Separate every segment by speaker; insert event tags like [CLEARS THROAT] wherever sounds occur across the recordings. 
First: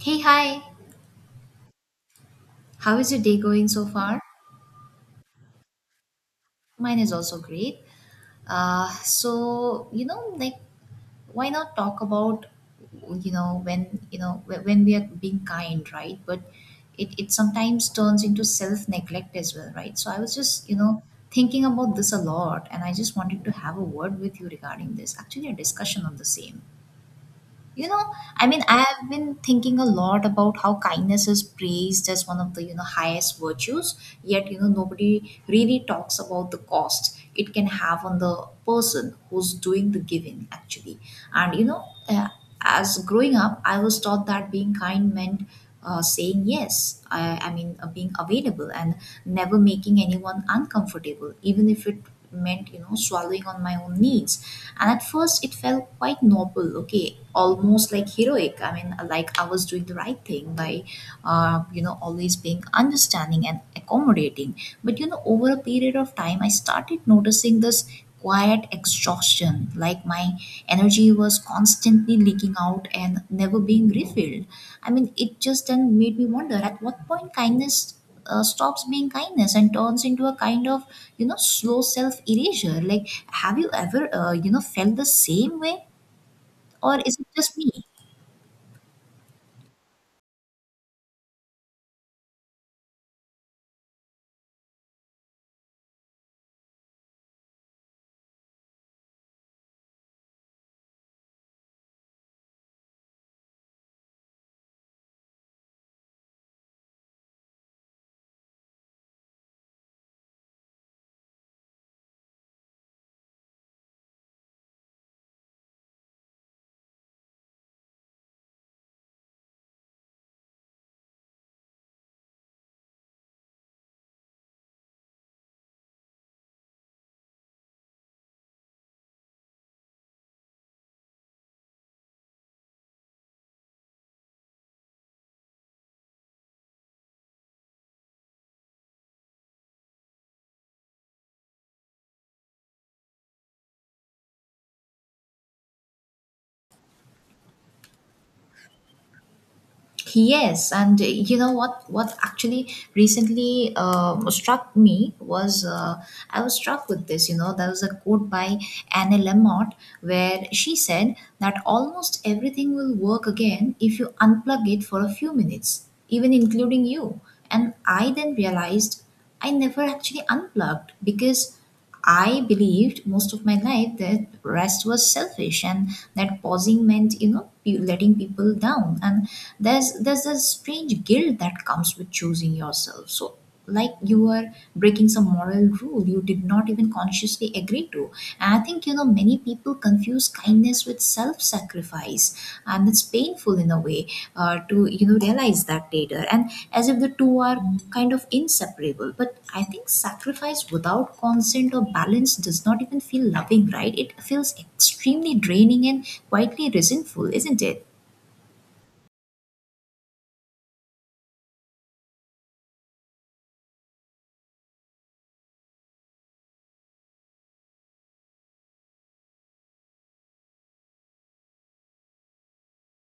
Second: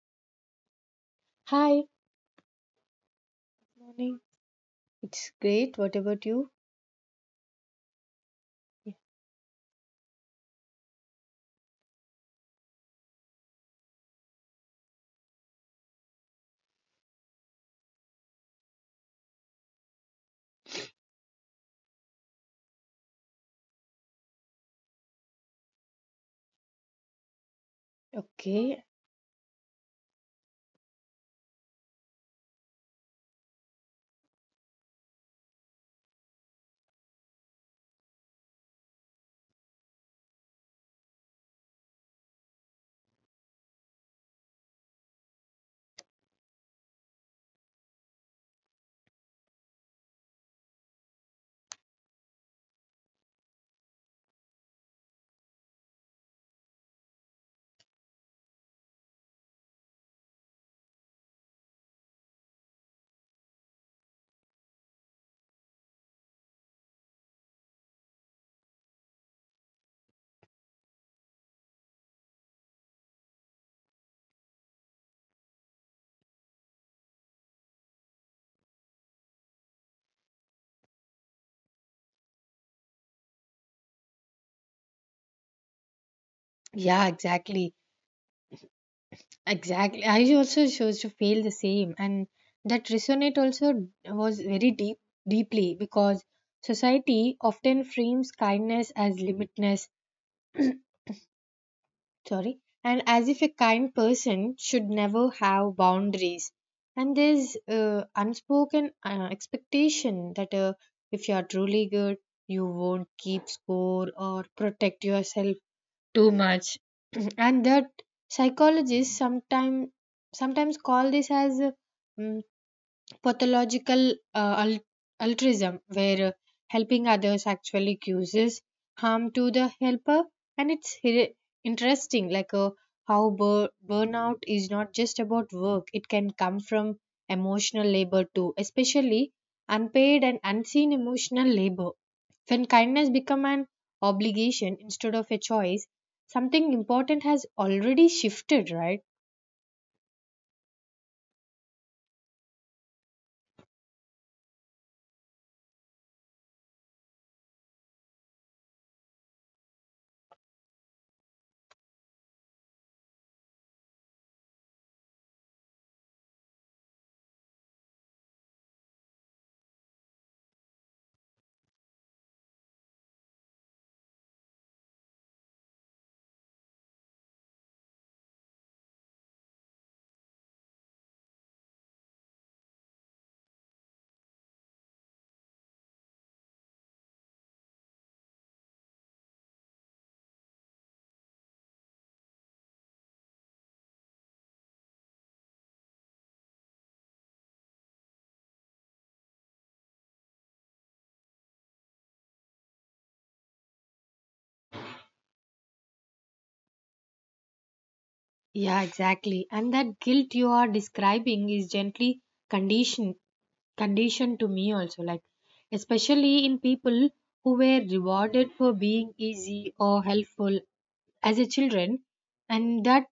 Speaker 1: Hey, hi.
Speaker 2: Hi,
Speaker 1: How is your day going so
Speaker 2: morning.
Speaker 1: far?
Speaker 2: It's great. What about you?
Speaker 1: Mine is also great. Uh,
Speaker 2: Yeah.
Speaker 1: so, you know, like, why not talk about, you know, when, you know, wh- when we are being kind, right? But it sometimes turns into self neglect as well, right? So I was just, thinking about this a lot, and I just wanted to have a word with you regarding this, actually, a discussion on the same. You know, I mean, I
Speaker 2: Okay.
Speaker 1: have been thinking a lot about how kindness is praised as one of the, highest virtues, yet, nobody really talks about the cost it can have on the person who's doing the giving, actually. And, you know, uh, as growing up, I was taught that being kind meant saying yes, I mean, being available and never making anyone uncomfortable, even if it meant swallowing on my own needs. And at first it felt quite noble, okay, almost like heroic. I was doing the right thing by always being understanding and accommodating. But over a period of time I started noticing this quiet exhaustion, like my energy was constantly leaking out and never being refilled. I mean, it just then made me wonder at what point kindness stops being kindness and turns into a kind of, slow self erasure. Like, have you ever, felt the same way? Or
Speaker 2: Yeah,
Speaker 1: is it just me?
Speaker 2: exactly. Exactly. I also chose to feel the same, and that resonate also was very deeply because society often frames kindness as limitness. Sorry, and as if a kind person should never have boundaries. And there's unspoken expectation that if you are truly good, you won't keep score or protect yourself too much. And that psychologists sometimes call this as pathological uh, al- altruism where helping others actually causes harm to the helper. And it's interesting like how burnout is not just about work. It can come from emotional labor too, especially unpaid and unseen emotional labor, when kindness become an obligation instead of a choice, something important has already shifted, right?
Speaker 1: Yes, and what? What actually recently struck me was I was struck with this. You know, there was a quote by Anne Lamott where she said that almost everything will work again if you unplug it for a few minutes, even including you. And I then realized I never actually unplugged because I believed most of my life that rest was selfish and that pausing meant, letting people down. And there's a strange guilt that comes with choosing yourself. So like you were breaking some moral rule you did not even consciously agree to. And I think many people confuse kindness with self-sacrifice, and it's painful in a way, to realize that later, and as if the two are kind of inseparable. But I think sacrifice without consent or balance does not even feel loving, right? It feels extremely draining and quietly resentful, isn't it?
Speaker 2: Yeah, exactly. And that guilt you are describing is gently conditioned conditioned to me also, like especially in people who were rewarded for being easy or helpful as a children. And that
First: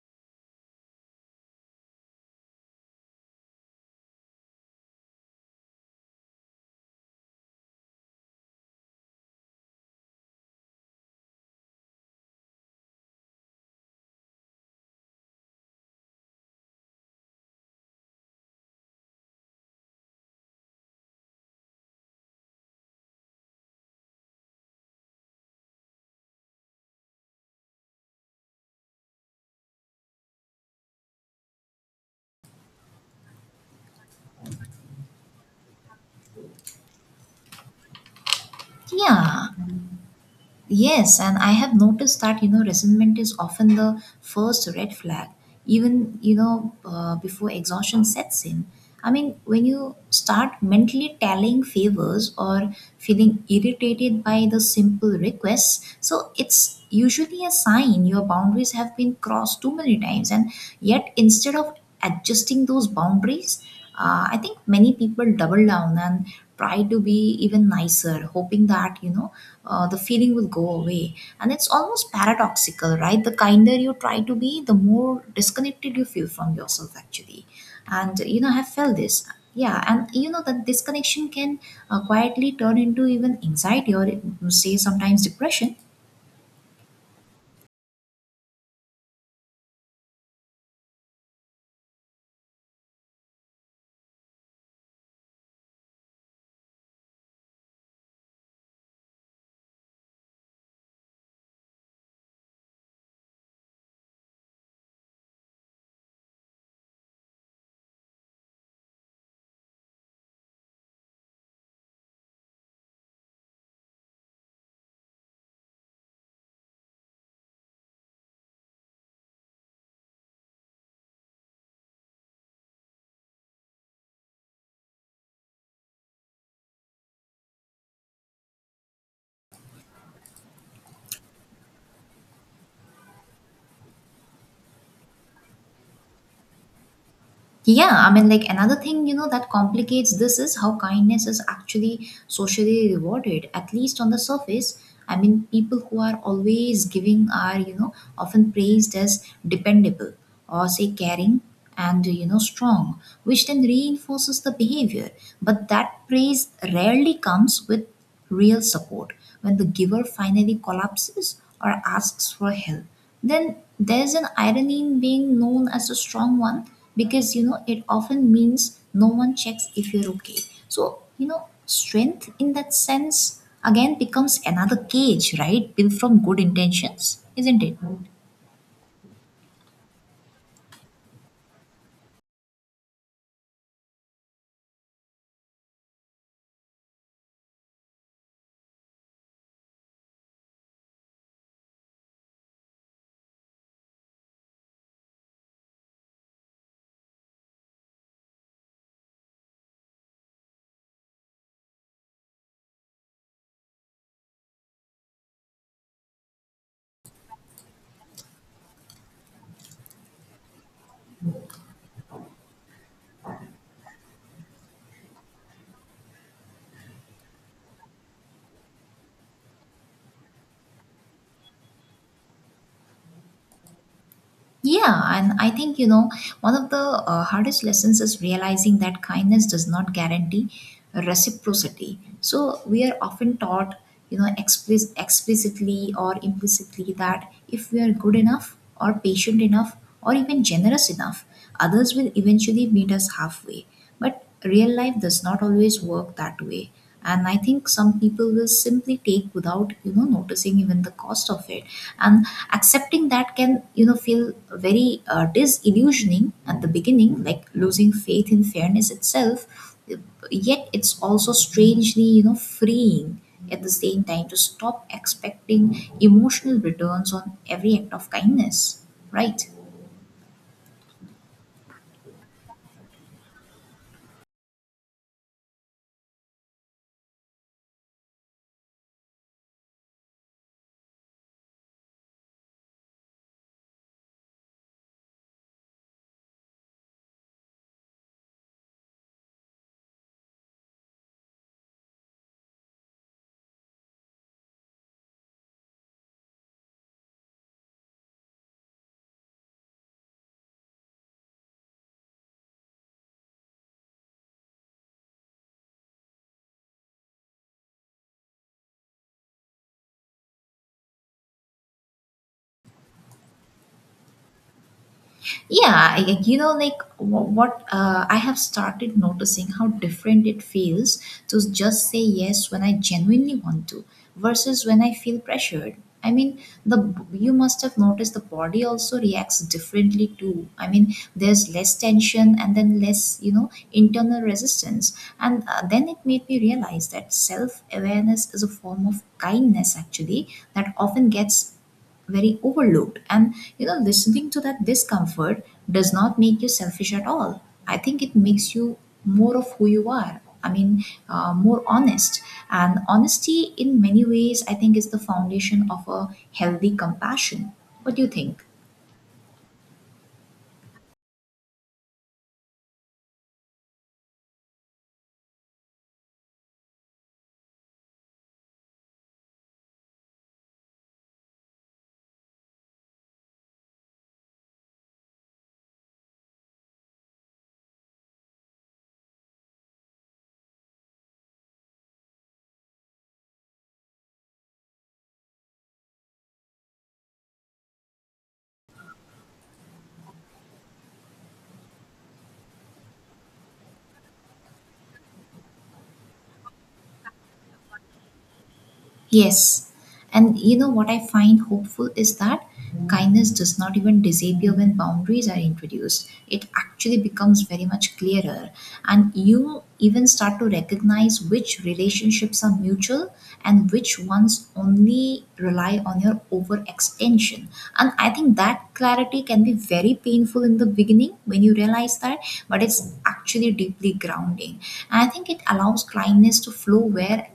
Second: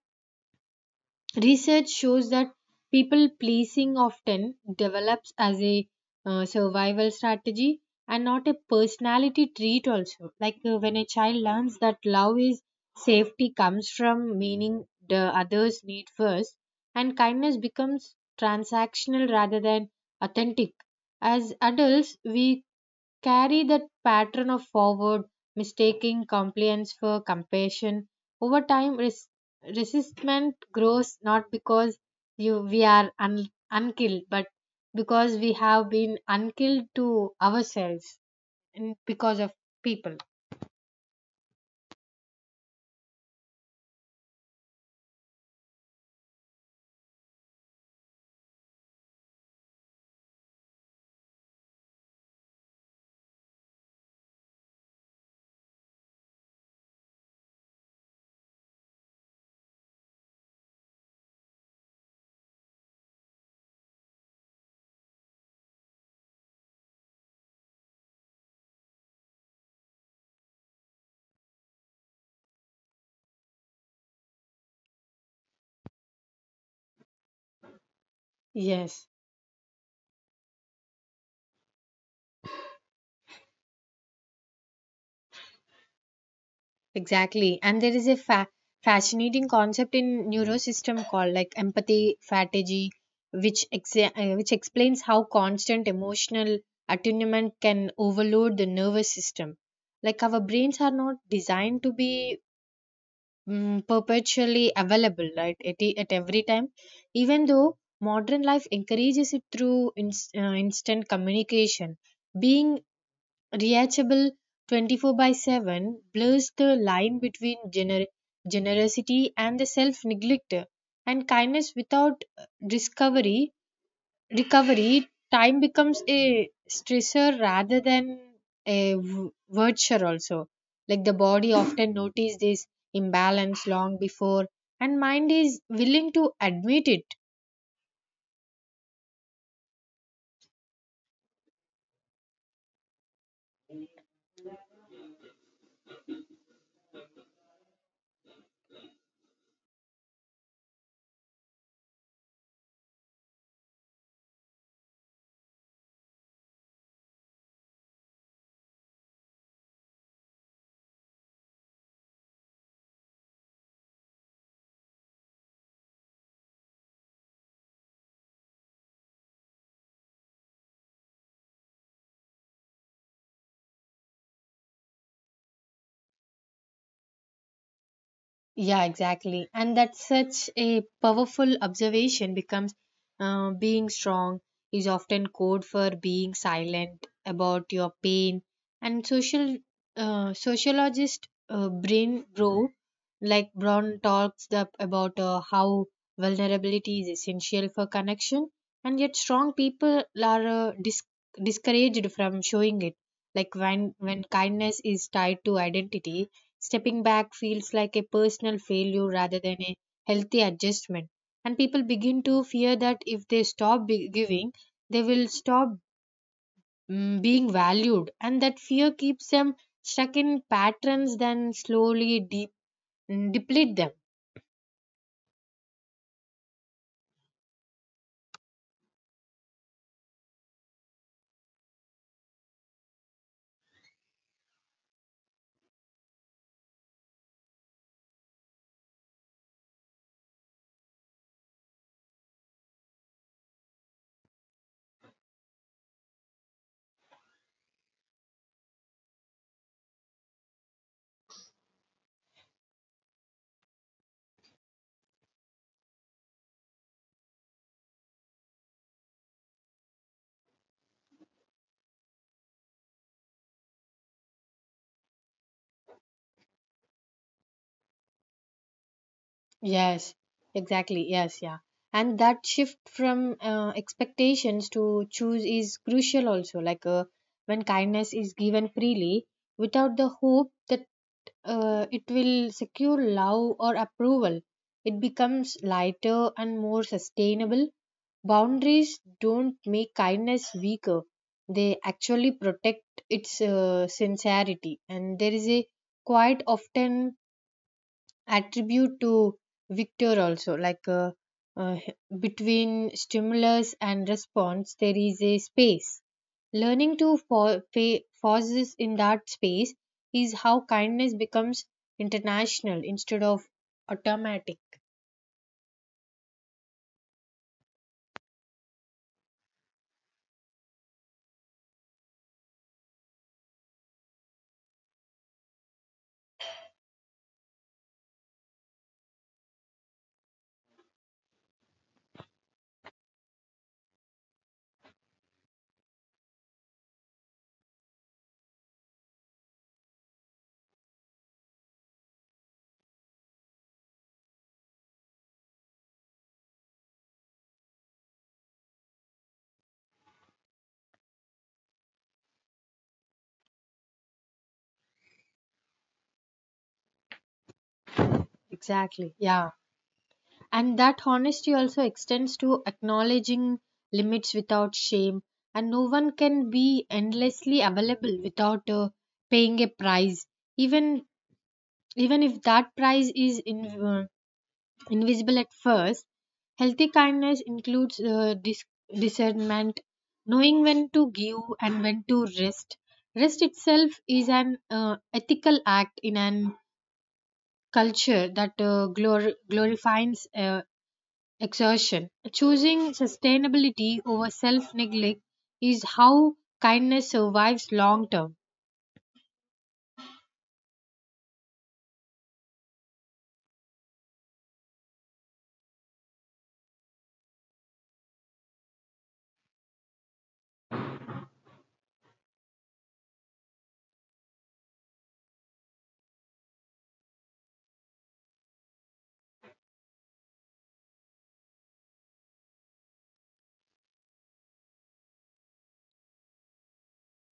Speaker 2: research shows that people pleasing often develops as a survival strategy and not a personality trait, also. Like when a child learns that love is safety, comes from meaning the others need first, and kindness becomes transactional rather than authentic. As adults, we carry that pattern of forward, mistaking compliance for compassion. Over time, resistment grows not because you we are unkilled but because we have been unkilled to ourselves and because
Speaker 1: Yeah.
Speaker 2: of people.
Speaker 1: Yes, and I have noticed that resentment is often the first red flag, even before exhaustion sets in. I mean, when you start mentally tallying favors or feeling irritated by the simple requests, so it's usually a sign your boundaries have been crossed too many times, and yet instead of adjusting those boundaries, I think many people double down and try to be even nicer, hoping that the feeling will go away. And it's almost paradoxical, right? The kinder you try to be, the more disconnected you feel from yourself, actually. And you know, I have felt
Speaker 2: Yes,
Speaker 1: this. Yeah, and you know that disconnection can quietly turn into even anxiety or say sometimes depression.
Speaker 2: exactly. And there is a fascinating concept in neurosystem called like empathy fatigue, which explains how constant emotional attunement can overload the nervous system. Like our brains are not designed to be perpetually available right at every time, even though modern life encourages it through instant communication. Being reachable 24/7 blurs the line between generosity and the self neglect, and kindness without discovery recovery, time becomes a stressor rather than a virtue also. Like the body often notice this imbalance long before and mind is willing to admit it.
Speaker 1: Yeah, I mean, like another thing, you know, that complicates this is how kindness is actually socially rewarded, at least on the surface. I mean, people who are always giving are, you know, often praised as dependable or say caring and, you know, strong, which then reinforces the behavior. But that praise rarely comes with real support. When the giver finally collapses or asks for help, then there's an irony in being known as a strong one, because you know it often means no one checks if you're okay. So, you know, strength in that sense again becomes another cage, right? Built from good intentions, isn't it?
Speaker 2: Yeah, exactly. And that's such a powerful observation becomes being strong is often code for being silent about your pain. And social sociologist Brain Bro, like Brown, talks about how vulnerability is essential for connection, and yet strong people are discouraged from showing it. Like when kindness is tied to identity, stepping back feels like a personal failure rather than a healthy adjustment. And people begin to fear that if they stop giving, they will stop being valued. And that fear keeps them stuck in patterns, then slowly deplete them.
Speaker 1: Yeah, and I think, you know, one of the hardest lessons is realizing that kindness does not guarantee reciprocity. So we are often taught, you know, explicitly or implicitly, that if we are good enough or patient enough or even generous enough, others will eventually meet us halfway. But real life does not always work that way, and I think some people will simply take without noticing even the cost of it. And accepting that can, feel very disillusioning at the beginning, like losing faith in fairness itself. Yet it's also strangely, freeing at the same time, to stop expecting emotional returns on every act of kindness, right?
Speaker 2: Yes, exactly. Yes, yeah. And that shift from expectations to choose is crucial also. Like when kindness is given freely without the hope that it will secure love or approval, it becomes lighter and more sustainable. Boundaries don't make kindness weaker, they actually protect its sincerity. And there is a quite often attribute to Victor also, like uh, between stimulus and response, there is a space. Learning to pauses in that space is how kindness becomes international instead of automatic.
Speaker 1: Yeah, I- you know, like wh- what I have started noticing how different it feels to just say yes when I genuinely want to versus when I feel pressured. I mean, the you must have noticed the body also reacts differently too. I mean, there's less tension and then less, you know, internal resistance. And then it made me realize that self awareness is a form of kindness, actually, that often gets very overlooked. And listening to that discomfort does not make you selfish at all. I think it makes you more of who you are, I mean, more honest. And honesty in many ways, I think, is the foundation of a healthy compassion. What do you think?
Speaker 2: Exactly. Yeah. And that honesty also extends to acknowledging limits without shame. And no one can be endlessly available without paying a price, even even if that price is invisible at first. Healthy kindness includes discernment, knowing when to give and when to rest. Rest itself is an ethical act in an culture that glorifies exertion. Choosing sustainability over self neglect is how kindness survives long term.
Speaker 1: Yes. And you know what I find hopeful is that kindness does not even disappear when boundaries are introduced. It actually becomes very much clearer. And you even start to recognize which relationships are mutual and which ones only rely on your overextension. And I think that clarity can be very painful in the beginning when you realize that, but it's actually deeply grounding. And I think it allows kindness to flow where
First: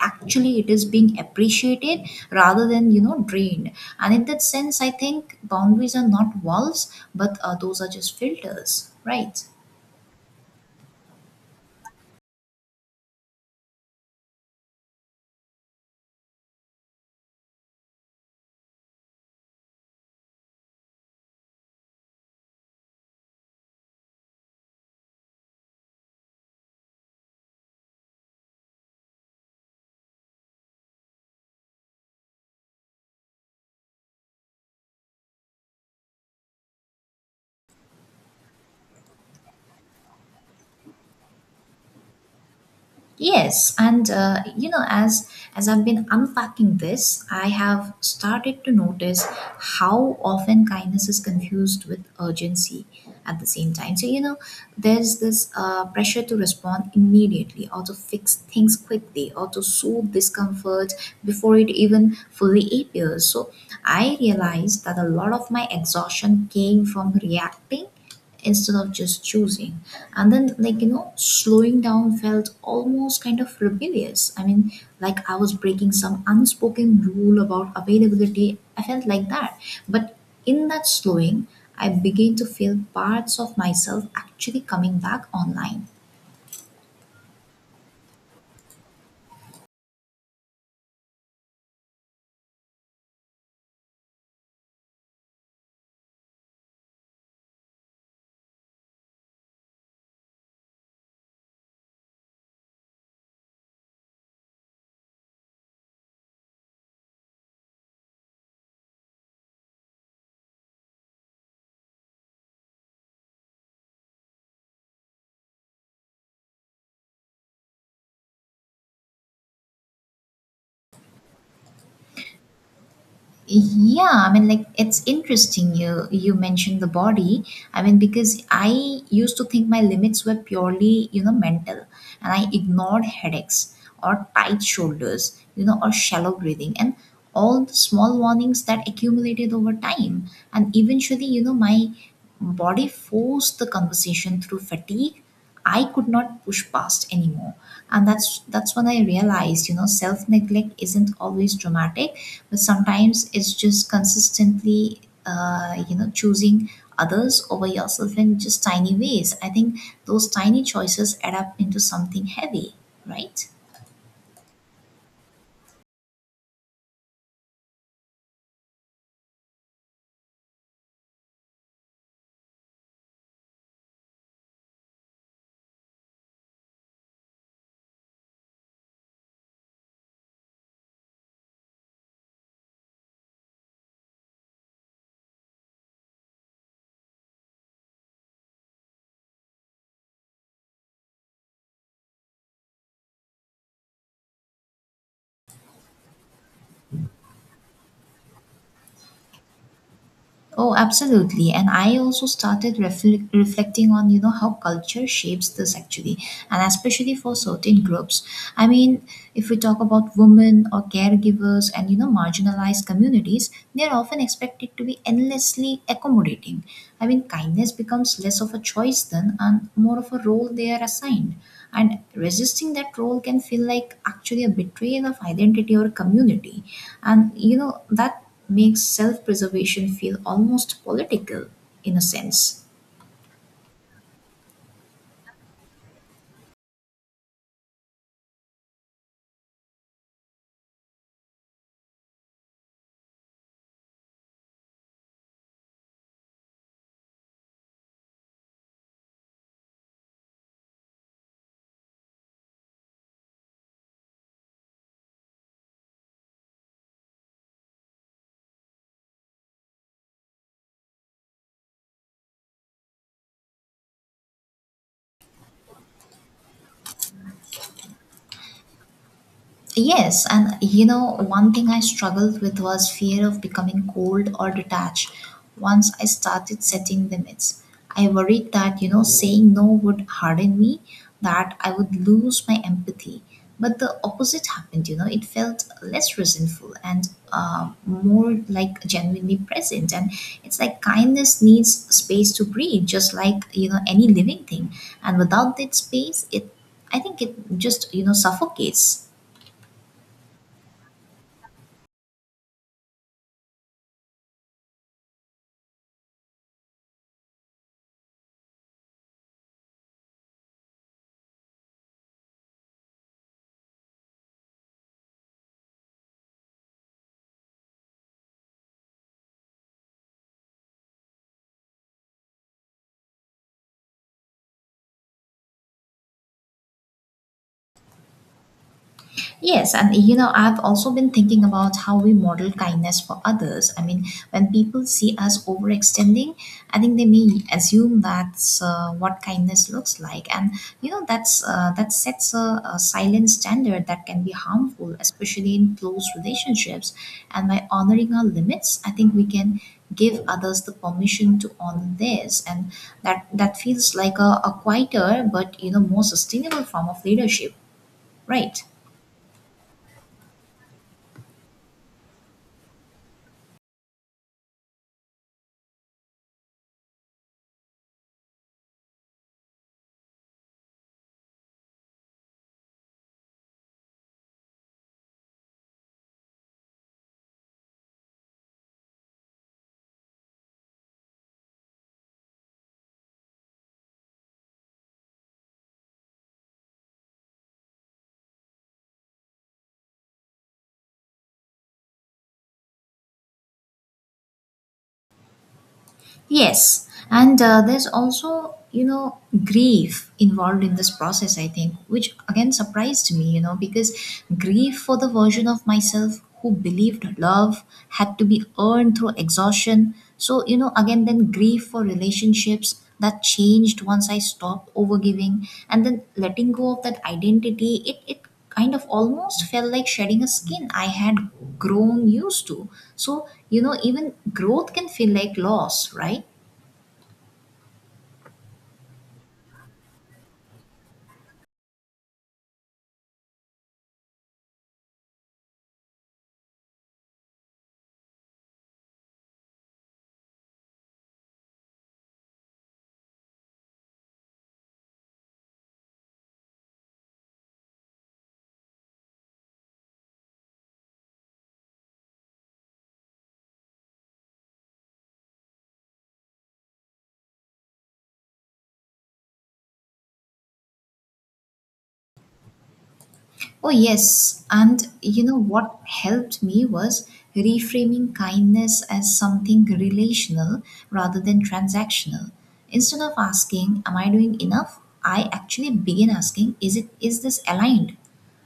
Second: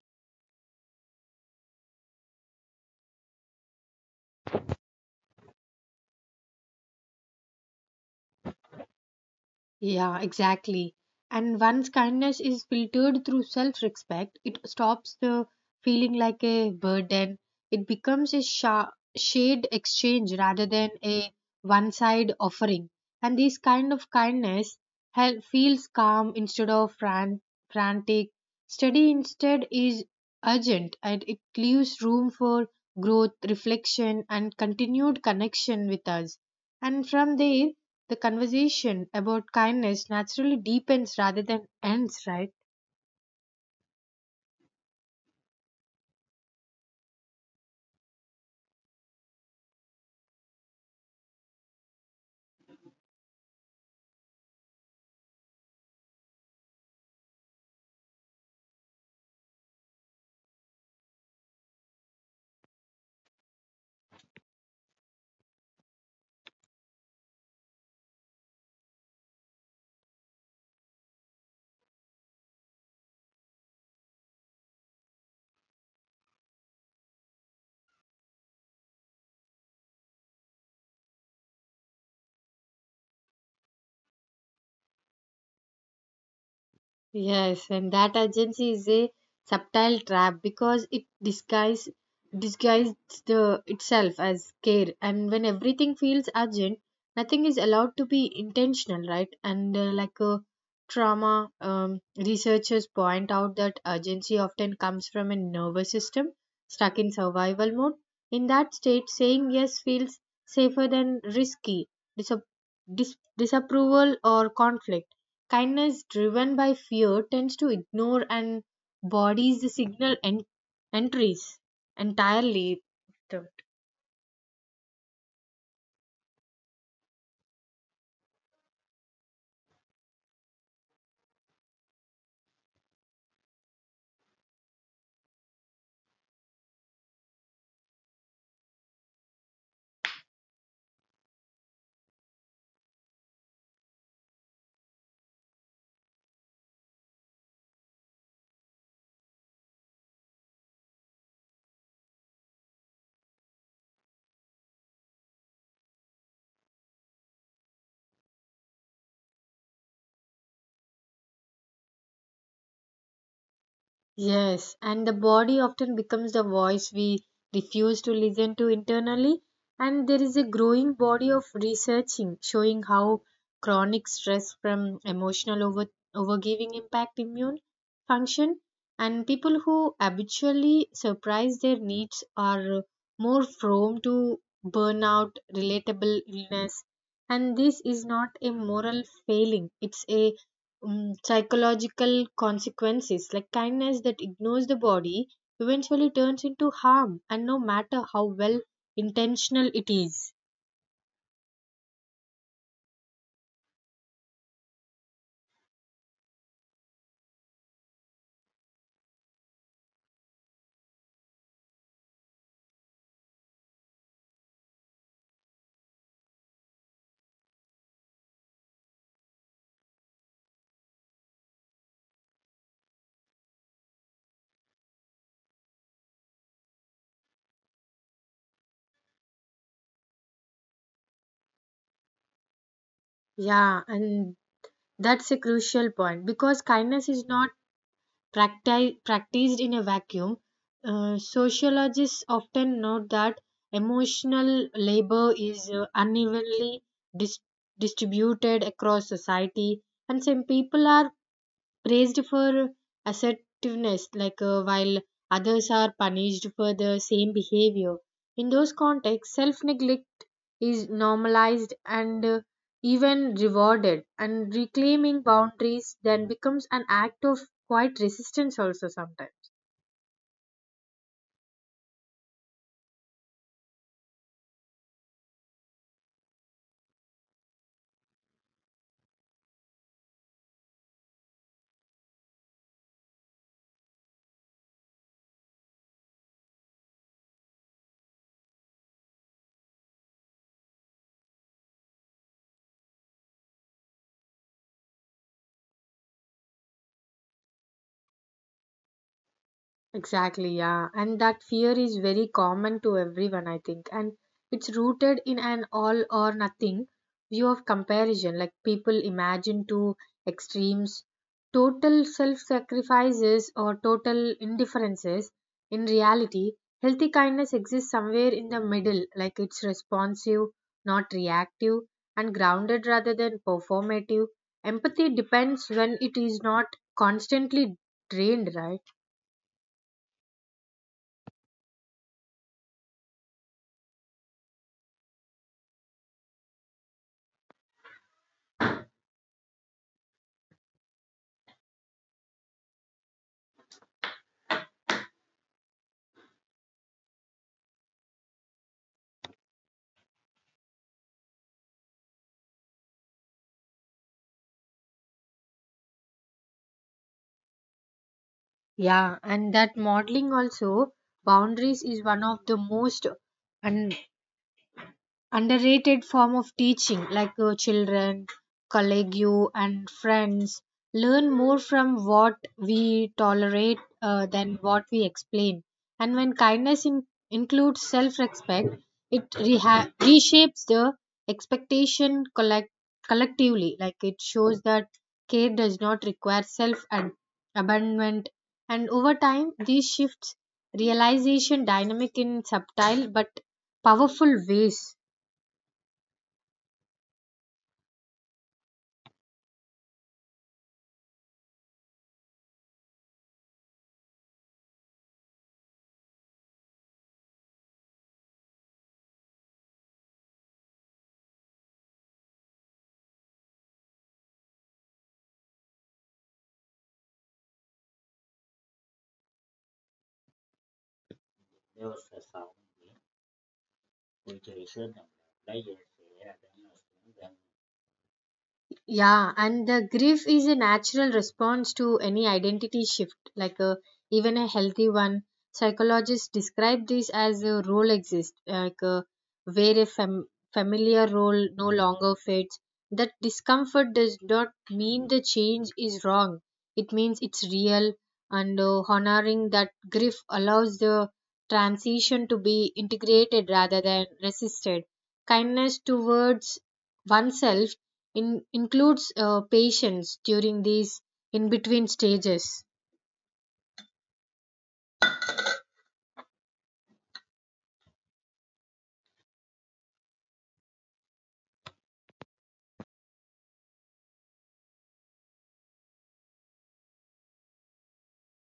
Speaker 1: actually it is being appreciated rather than drained. And in that sense I think boundaries are not walls, but those are just filters, right?
Speaker 2: Yeah, exactly. And once kindness is filtered through self respect, it stops the feeling like a burden. It becomes a shade exchange rather than a one side offering. And this kind of kindness feels calm instead of frantic. Study instead is urgent, and it leaves room for growth, reflection, and continued connection with us. And from there, the conversation about kindness naturally deepens rather than ends, right?
Speaker 1: Yes, and you know, as I've been unpacking this, I have started to notice how often kindness is confused with urgency at the same time. So you know, there's this pressure to respond immediately, or to fix things quickly, or to soothe discomfort before it even fully appears. So I realized that a lot of my exhaustion came from reacting instead of just choosing. And then, like, you know, slowing down felt almost kind of rebellious. I mean, like I was breaking some unspoken rule about availability, I felt like that. But in that slowing, I began to feel parts of myself actually coming back online.
Speaker 2: Yes, and that urgency is a subtle trap because it disguises the itself as care. And when everything feels urgent, nothing is allowed to be intentional, right? And like a trauma, researchers point out that urgency often comes from a nervous system stuck in survival mode. In that state, saying yes feels safer than risky disap- disapproval or conflict. Kindness driven by fear tends to ignore and bodies the signal entries entirely.
Speaker 1: Yeah, I mean, like it's interesting you mentioned the body. I mean, because I used to think my limits were purely, you know, mental, and I ignored headaches or tight shoulders, you know, or shallow breathing, and all the small warnings that accumulated over time. And eventually, you know, my body forced the conversation through fatigue I could not push past anymore. And that's when I realized, you know, self-neglect isn't always dramatic, but sometimes it's just consistently you know, choosing others over yourself in just tiny ways. I think those tiny choices add up into something heavy, right?
Speaker 2: Yes, and the body often becomes the voice we refuse to listen to internally. And there is a growing body of researching showing how chronic stress from emotional overgiving impact immune function. And people who habitually surprise their needs are more prone to burnout, relatable illness. And this is not a moral failing; it's a psychological consequences, like kindness that ignores the body eventually turns into harm, and no matter how well intentional it is.
Speaker 1: Oh, absolutely. And I also started reflecting on, you know, how culture shapes this actually, and especially for certain groups. I mean, if we talk about women or caregivers and, you know, marginalized communities, they're often expected to be endlessly accommodating. I mean, kindness becomes less of a choice then and more of a role they are assigned. And resisting that role can feel like actually a betrayal of identity or community. And, you know, that makes self preservation feel almost political in a sense.
Speaker 2: Yeah, and that's a crucial point because kindness is not practiced in a vacuum. Sociologists often note that emotional labor is unevenly dis- distributed across society, and some people are praised for assertiveness, like while others are punished for the same behavior. In those contexts, self neglect is normalized and even rewarded, and reclaiming boundaries then becomes an act of quite resistance, also sometimes.
Speaker 1: Yes, and you know, one thing I struggled with was fear of becoming cold or detached once I started setting limits. I worried that, you know, saying no would harden me, that I would lose my empathy. But the opposite happened, you know, it felt less resentful and more like genuinely present. And it's like kindness needs space to breathe, just like, you know, any living thing. And without that space, I think it just, you know, suffocates.
Speaker 2: Exactly, yeah. And that fear is very common to everyone, I think. And it's rooted in an all or nothing view of comparison. Like people imagine two extremes, total self sacrifices or total indifferences. In reality, healthy kindness exists somewhere in the middle, like it's responsive, not reactive, and grounded rather than performative. Empathy depends when it is not constantly drained, right?
Speaker 1: Yes, and you know, I've also been thinking about how we model kindness for others. I mean, when people see us overextending, I think they may assume that's what kindness looks like, and you know, that's that sets a silent standard that can be harmful, especially in close relationships. And by honoring our limits, I think we can give others the permission to honor theirs, and that feels like a quieter but you know more sustainable form of leadership, right?
Speaker 2: Yeah, and that modeling also boundaries is one of the most un- underrated form of teaching, like children, colleague, and friends learn more from what we tolerate than what we explain. And when kindness includes self-respect, it reshapes the expectation collectively. Like it shows that care does not require self and abandonment, and over time these shifts realization dynamic in subtle but powerful ways.
Speaker 1: Yes, and there's also, you know, grief involved in this process, I think, which again surprised me, you know, because grief for the version of myself who believed love had to be earned through exhaustion. So, you know, again, then grief for relationships that changed once I stopped overgiving and then letting go of that identity. It kind of almost felt like shedding a skin I had grown used to. So, you know, even growth can feel like loss, right?
Speaker 2: Yeah, and the grief is a natural response to any identity shift, even a healthy one. Psychologists describe this as a role exist, where a familiar role no longer fits. That discomfort does not mean the change is wrong. It means it's real, and honoring that grief allows the transition to be integrated rather than resisted. Kindness towards oneself includes patience during these in between stages.
Speaker 1: Oh, yes. And, you know, what helped me was reframing kindness as something relational rather than transactional. Instead of asking, am I doing enough? I actually begin asking, is this aligned?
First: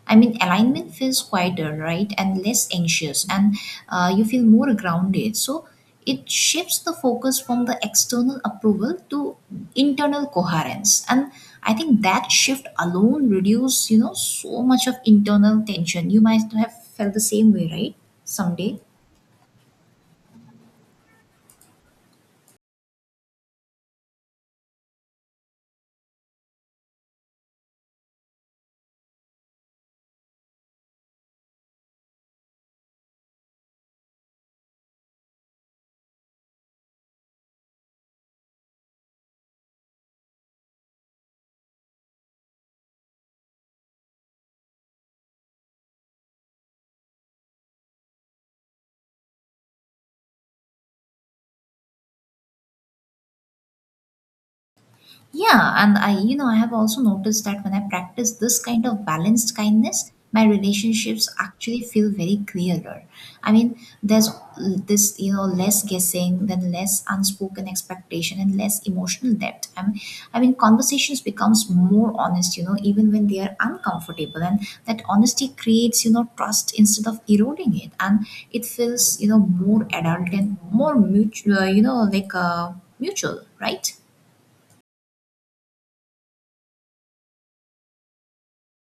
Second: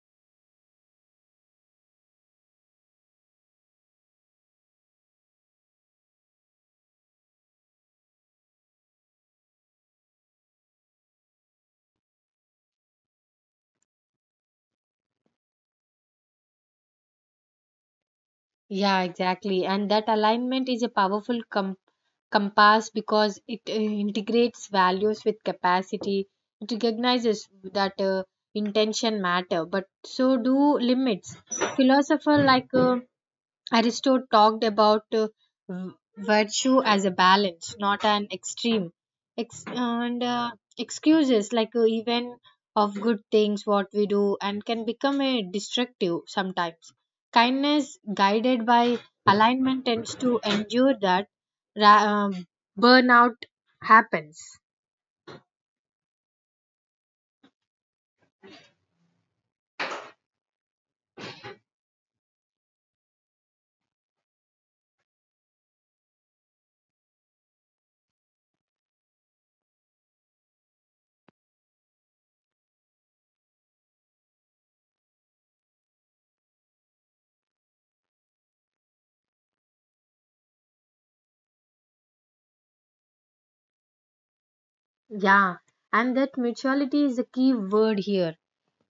Speaker 1: I mean, alignment feels quieter, right? And less anxious, and you feel more grounded. So, it shifts the focus from the external approval to internal coherence, and I think that shift alone reduces, you know, so much of internal tension you might have felt. The same way, right? Someday.
Speaker 2: Yeah, exactly. And that alignment is a powerful compass because it integrates values with capacity. It recognizes that intention matter, but so do limits. Philosopher like Aristo talked about v- virtue as a balance, not an extreme. And excuses, like even of good things, what we do, and can become a destructive sometimes. Kindness, guided by alignment, tends to endure that ra- um, burnout happens.
Speaker 1: Yeah, and I, you know, I have also noticed that when I practice this kind of balanced kindness, my relationships actually feel very clearer. I mean, there's this, you know, less guessing, then less unspoken expectation, and less emotional depth. I mean, conversations becomes more honest, you know, even when they are uncomfortable, and that honesty creates, you know, trust instead of eroding it, and it feels, you know, more adult and more mutual, you know, mutual, right?
Speaker 2: Yeah, and that mutuality is a key word here,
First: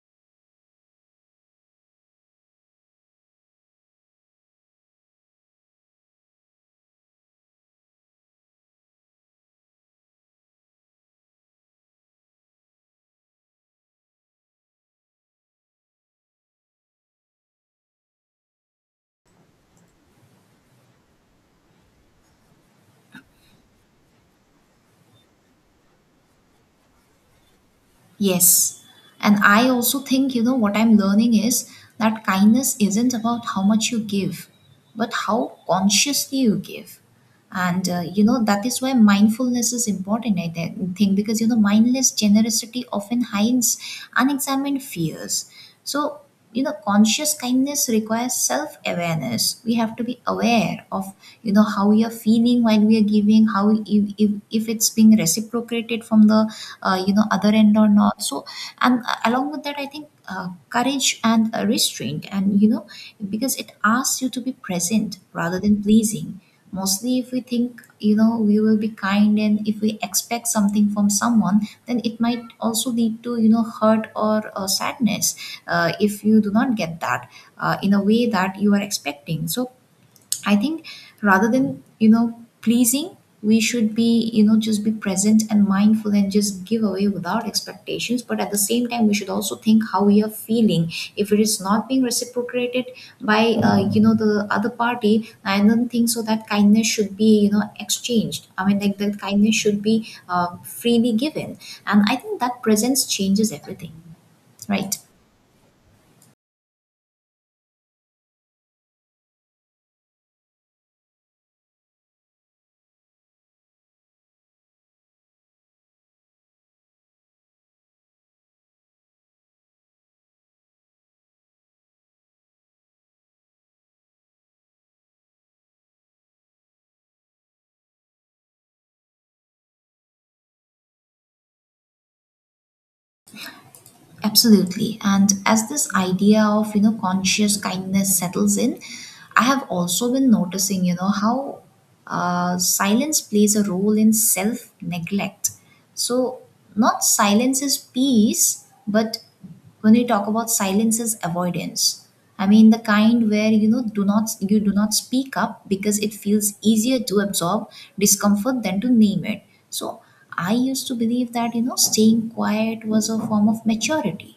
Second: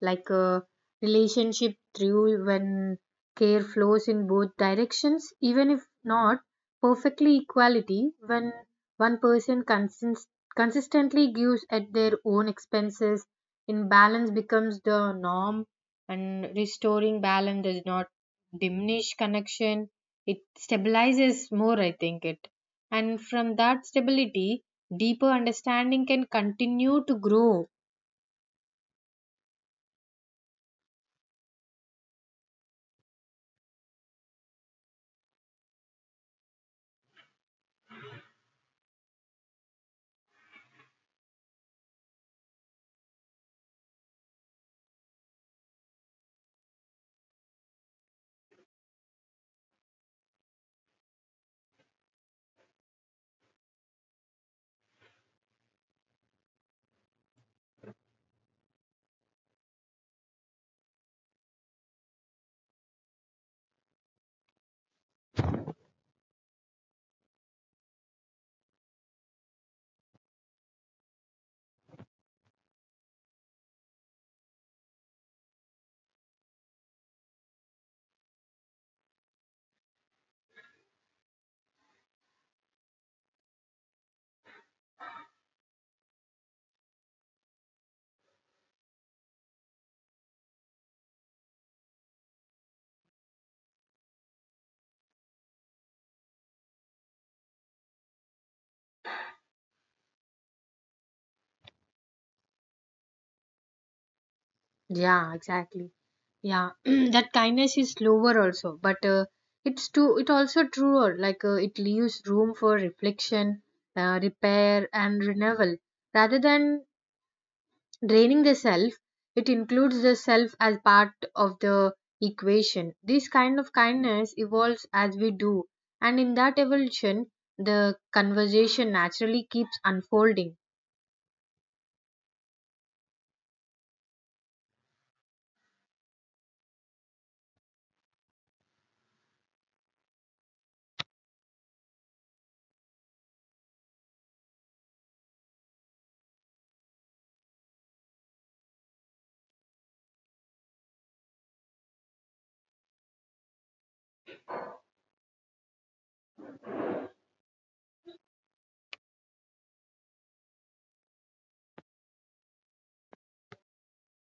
Speaker 2: like a relationship through when care flows in both directions, even if not perfectly equality. When one person consistently gives at their own expenses, imbalance becomes the norm, and restoring balance does not diminish connection. It stabilizes more, I think it, and from that stability deeper understanding can continue to grow.
Speaker 1: Yes. And I also think, you know, what I'm learning is that kindness isn't about how much you give, but how consciously you give. And you know, that is why mindfulness is important, I think, because, you know, mindless generosity often hides unexamined fears. So, you know, conscious kindness requires self awareness. We have to be aware of, you know, how we are feeling while we are giving, how if it's being reciprocated from the, you know, other end or not. So, and along with that, I think courage and restraint, and, you know, because it asks you to be present rather than pleasing. Mostly, if we think, you know, we will be kind, and if we expect something from someone, then it might also lead to, you know, hurt or sadness, if you do not get that in a way that you are expecting. So, I think rather than, you know, pleasing, we should be, you know, just be present and mindful and just give away without expectations. But at the same time, we should also think how we are feeling. If it is not being reciprocated by, you know, the other party, I don't think so that kindness should be, you know, exchanged. I mean, like that kindness should be freely given. And I think that presence changes everything, right?
Speaker 2: Yeah, exactly. Yeah, [CLEARS THROAT] that kindness is slower also, but it's too. It also truer. Like it leaves room for reflection, repair, and renewal. Rather than draining the self, it includes the self as part of the equation. This kind of kindness evolves as we do, and in that evolution, the conversation naturally keeps unfolding.
Speaker 1: Absolutely. And as this idea of, you know, conscious kindness settles in, I have also been noticing, you know, how silence plays a role in self neglect. So, not silence is peace, but when we talk about silence is avoidance. I mean the kind where, you know, do not you do not speak up because it feels easier to absorb discomfort than to name it. So, I used to believe that, you know, staying quiet was a form of maturity.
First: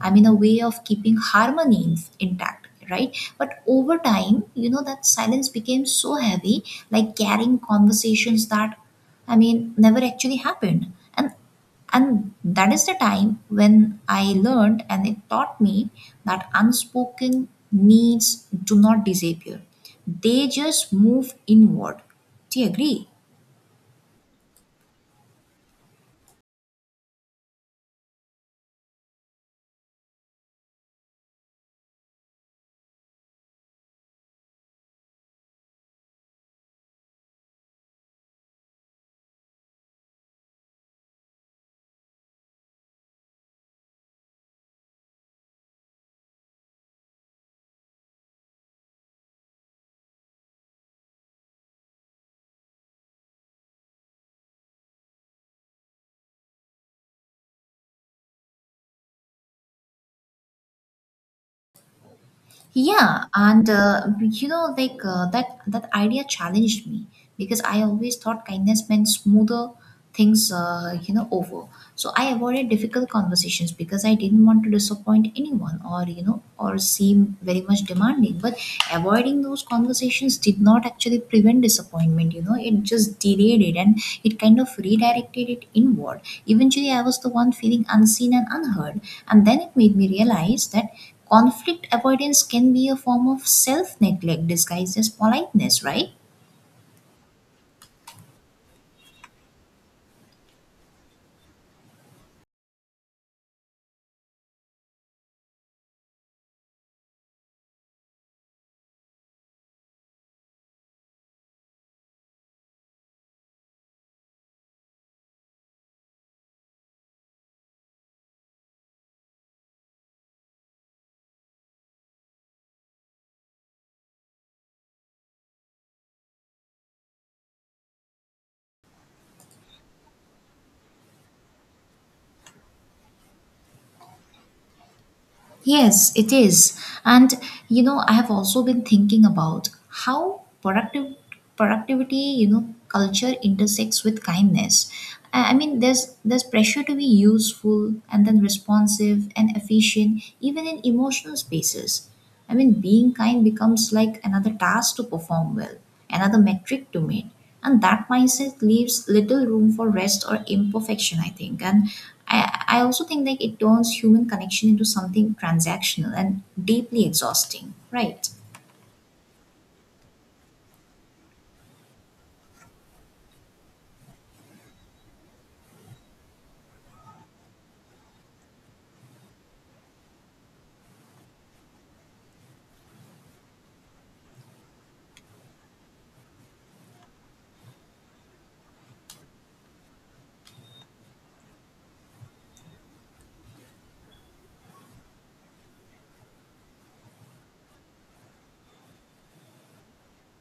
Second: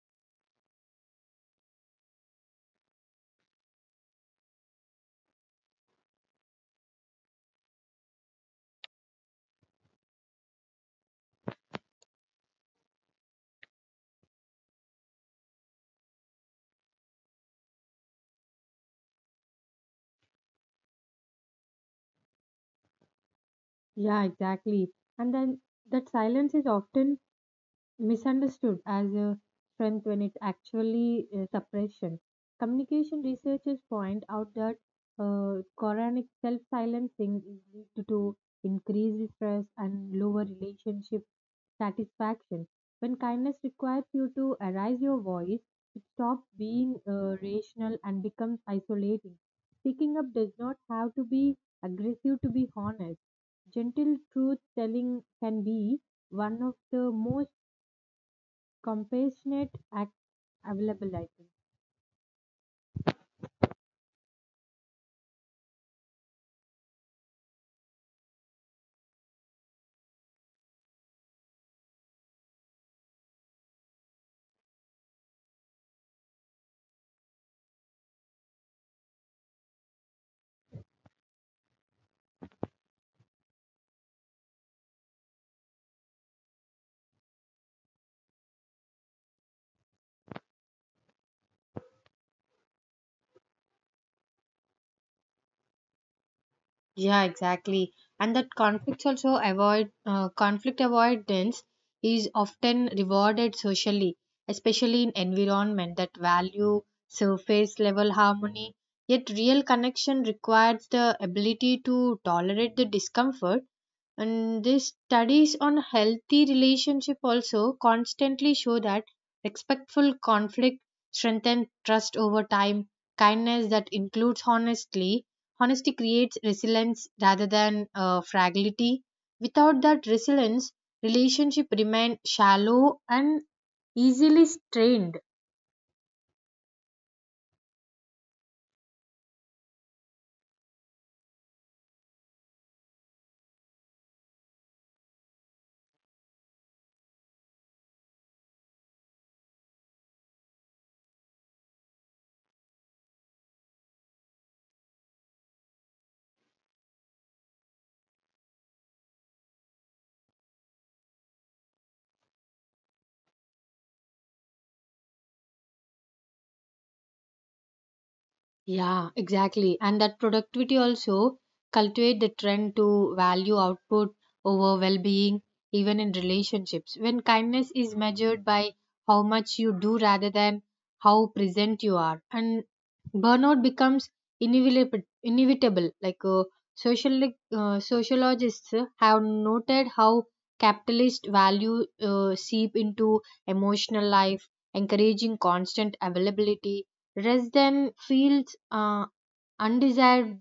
Speaker 1: I mean, a way of keeping harmony intact, right? But over time, you know, that silence became so heavy, like carrying conversations that, I mean, never actually happened. And that is the time when I learned, and it taught me that unspoken needs do not disappear, they just move inward. Do you agree?
Speaker 2: Yeah, exactly. And then that silence is often misunderstood as a strength when it's actually suppression. Communication researchers point out that chronic self silencing is linked to increased stress and lower relationship satisfaction. When kindness requires you to arise your voice, it stops being rational and becomes isolating. Speaking up does not have to be aggressive to be honest. Gentle truth telling can be one of the most compassionate act available, I think.
Speaker 1: Yeah, and you know, that idea challenged me because I always thought kindness meant smoother things, you know, over. So I avoided difficult conversations because I didn't want to disappoint anyone, or, you know, or seem very much demanding. But avoiding those conversations did not actually prevent disappointment. You know, it just delayed it, and it kind of redirected it inward. Eventually, I was the one feeling unseen and unheard, and then it made me realize that conflict avoidance can be a form of self neglect disguised as politeness, right?
Speaker 2: Yeah, exactly. And that conflict avoidance is often rewarded socially, especially in environment that value surface level harmony. Yet real connection requires the ability to tolerate the discomfort. And these studies on healthy relationship also constantly show that respectful conflict strengthens trust over time, kindness that includes honestly Honesty creates resilience rather than fragility. Without that resilience, relationship remain shallow and easily strained.
Speaker 1: Yes, it is. And, you know, I have also been thinking about how productive productivity, you know, culture intersects with kindness. I mean, there's pressure to be useful and then responsive and efficient, even in emotional spaces. I mean, being kind becomes like another task to perform well, another metric to meet. And that mindset leaves little room for rest or imperfection, I think. And I also think, like it turns human connection into something transactional and deeply exhausting, right?
Speaker 2: Yeah, exactly. And that productivity also cultivate the trend to value output over well-being, even in relationships. When kindness is measured by how much you do rather than how present you are, and burnout becomes inevitable, like social sociologists have noted how capitalist value seep into emotional life encouraging constant availability. Rest then feels undesired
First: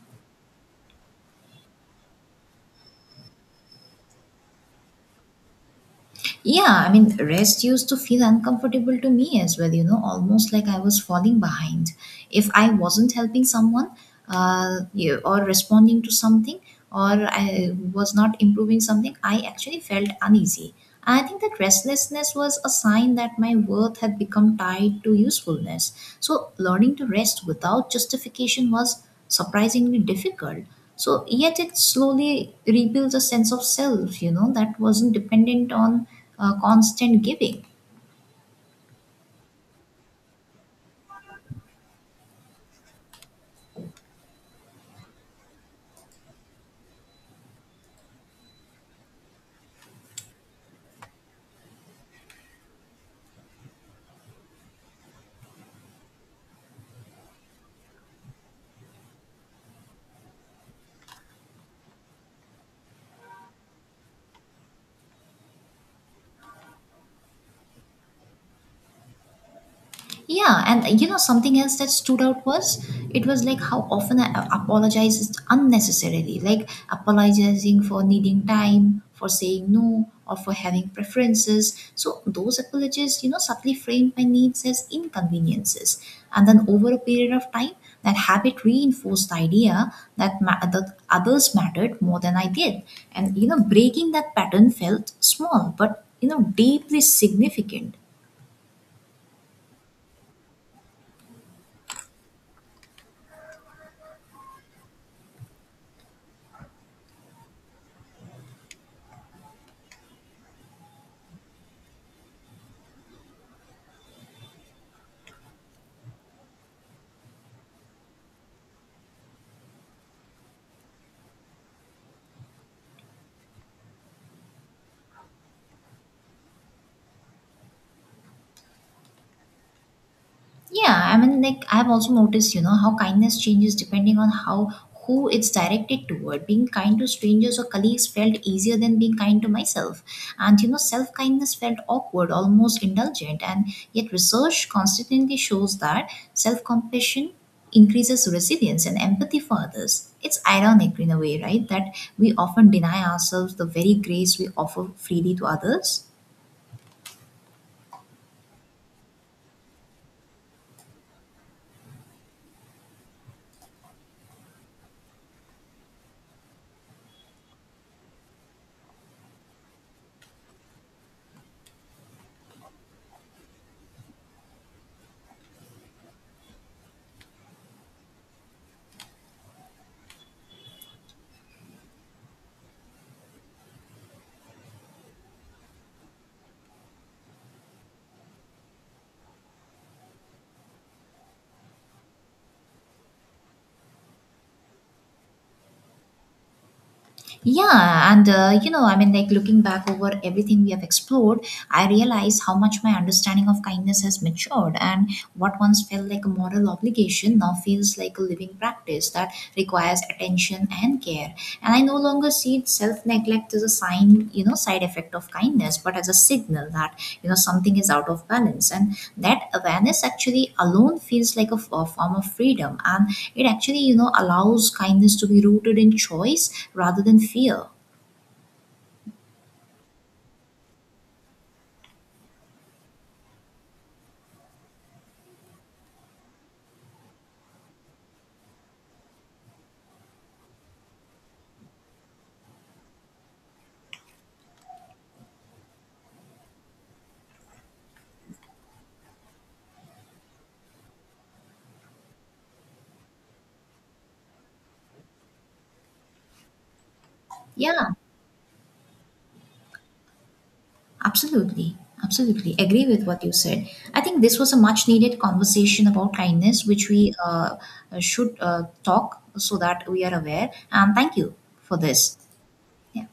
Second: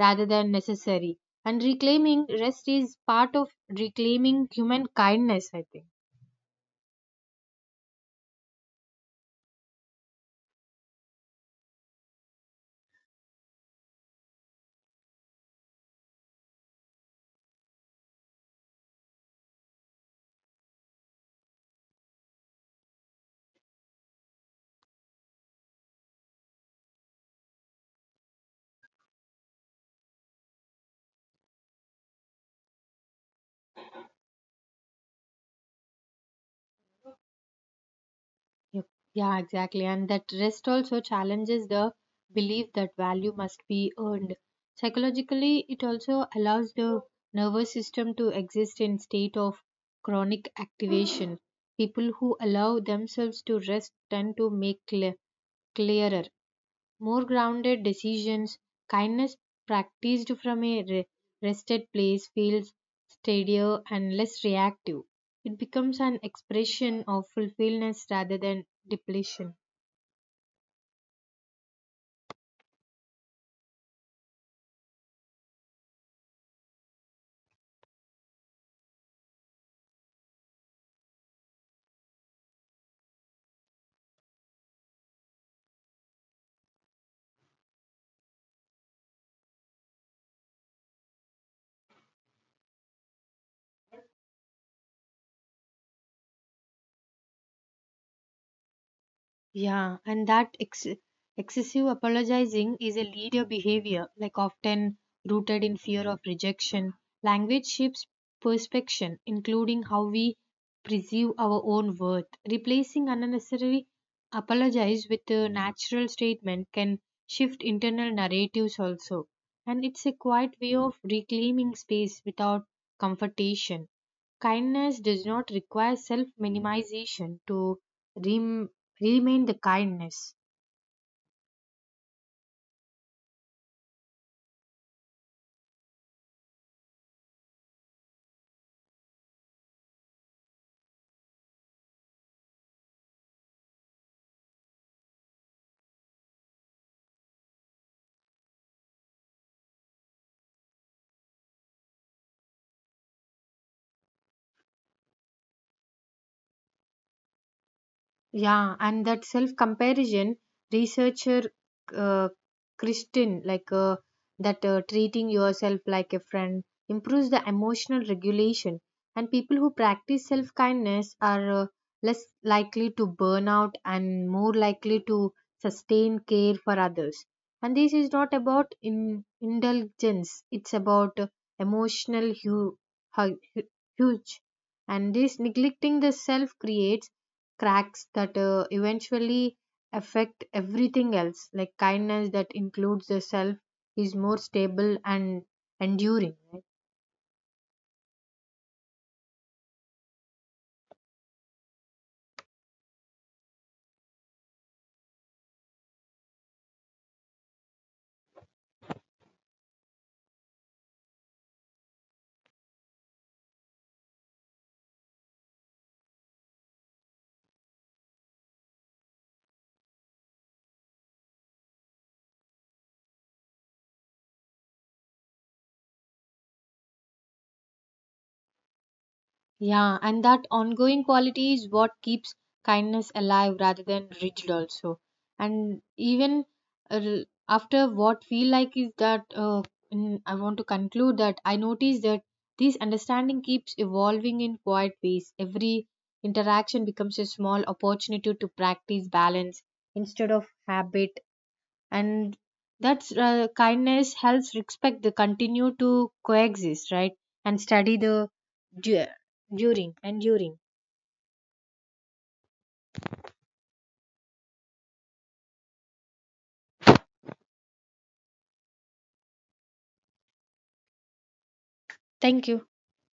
Speaker 2: rather than necessary, and reclaiming rest is part of reclaiming human kindness, I think.
Speaker 1: Yeah, I mean, rest used to feel uncomfortable to me as well, you know, almost like I was falling behind. If I wasn't helping someone or responding to something, or I was not improving something, I actually felt uneasy. I think that restlessness was a sign that my worth had become tied to usefulness. So, learning to rest without justification was surprisingly difficult. So, yet it slowly rebuilds a sense of self, you know, that wasn't dependent on constant giving.
Speaker 2: Yep. Yeah, exactly. And that rest also challenges the belief that value must be earned. Psychologically, it also allows the nervous system to exist in state of chronic activation. People who allow themselves to rest tend to make clearer, more grounded decisions. Kindness practiced from a rested place feels steadier and less reactive. It becomes an expression of fulfillment rather than depletion.
Speaker 1: Yeah, and, you know, something else that stood out was it was like how often I apologize unnecessarily, like apologizing for needing time, for saying no, or for having preferences. So those apologies, you know, subtly framed my needs as inconveniences, and then over a period of time, that habit reinforced the idea that that others mattered more than I did, and, you know, breaking that pattern felt small, but, you know, deeply significant.
Speaker 2: Yeah, and that excessive apologizing is a leader behavior, like often rooted in fear of rejection. Language shapes perception, including how we perceive our own worth. Replacing unnecessary apologize with a natural statement can shift internal narratives also. And it's a quiet way of reclaiming space without confrontation. Kindness does not require self minimization to rem- remain the kindness.
Speaker 1: Yeah, I mean, like I've also noticed, you know, how kindness changes depending on how who it's directed toward. Being kind to strangers or colleagues felt easier than being kind to myself, and, you know, self kindness felt awkward, almost indulgent. And yet, research constantly shows that self compassion increases resilience and empathy for others. It's ironic in a way, right, that we often deny ourselves the very grace we offer freely to others.
Speaker 2: Yeah, and that self comparison, researcher uh, Kristin, like that treating yourself like a friend improves the emotional regulation. And people who practice self kindness are less likely to burn out and more likely to sustain care for others. And this is not about indulgence, it's about emotional hu- hu- huge. And this neglecting the self creates cracks that eventually affect everything else, like kindness that includes the self is more stable and enduring, right?
Speaker 1: Yeah, and you know, I mean, like looking back over everything we have explored, I realize how much my understanding of kindness has matured, and what once felt like a moral obligation now feels like a living practice that requires attention and care. And I no longer see self-neglect is a sign, you know, side effect of kindness, but as a signal that, you know, something is out of balance. And that awareness actually alone feels like a form of freedom, and it actually, you know, allows kindness to be rooted in choice rather than fear.
Speaker 2: Yeah, and that ongoing quality is what keeps kindness alive rather than rigid also. And even uh, after what feel like is that I want to conclude that I notice that this understanding keeps evolving in quiet ways. Every interaction becomes a small opportunity to practice balance instead of habit, and that's kindness helps respect the continue to coexist, right? And
Speaker 1: Yeah,
Speaker 2: study the du- during and during
Speaker 1: absolutely. Absolutely agree with what you said. I think this was a much needed conversation about kindness, which we should talk, so that we are aware. And thank you for this.
Speaker 2: thank you.
Speaker 1: Yeah.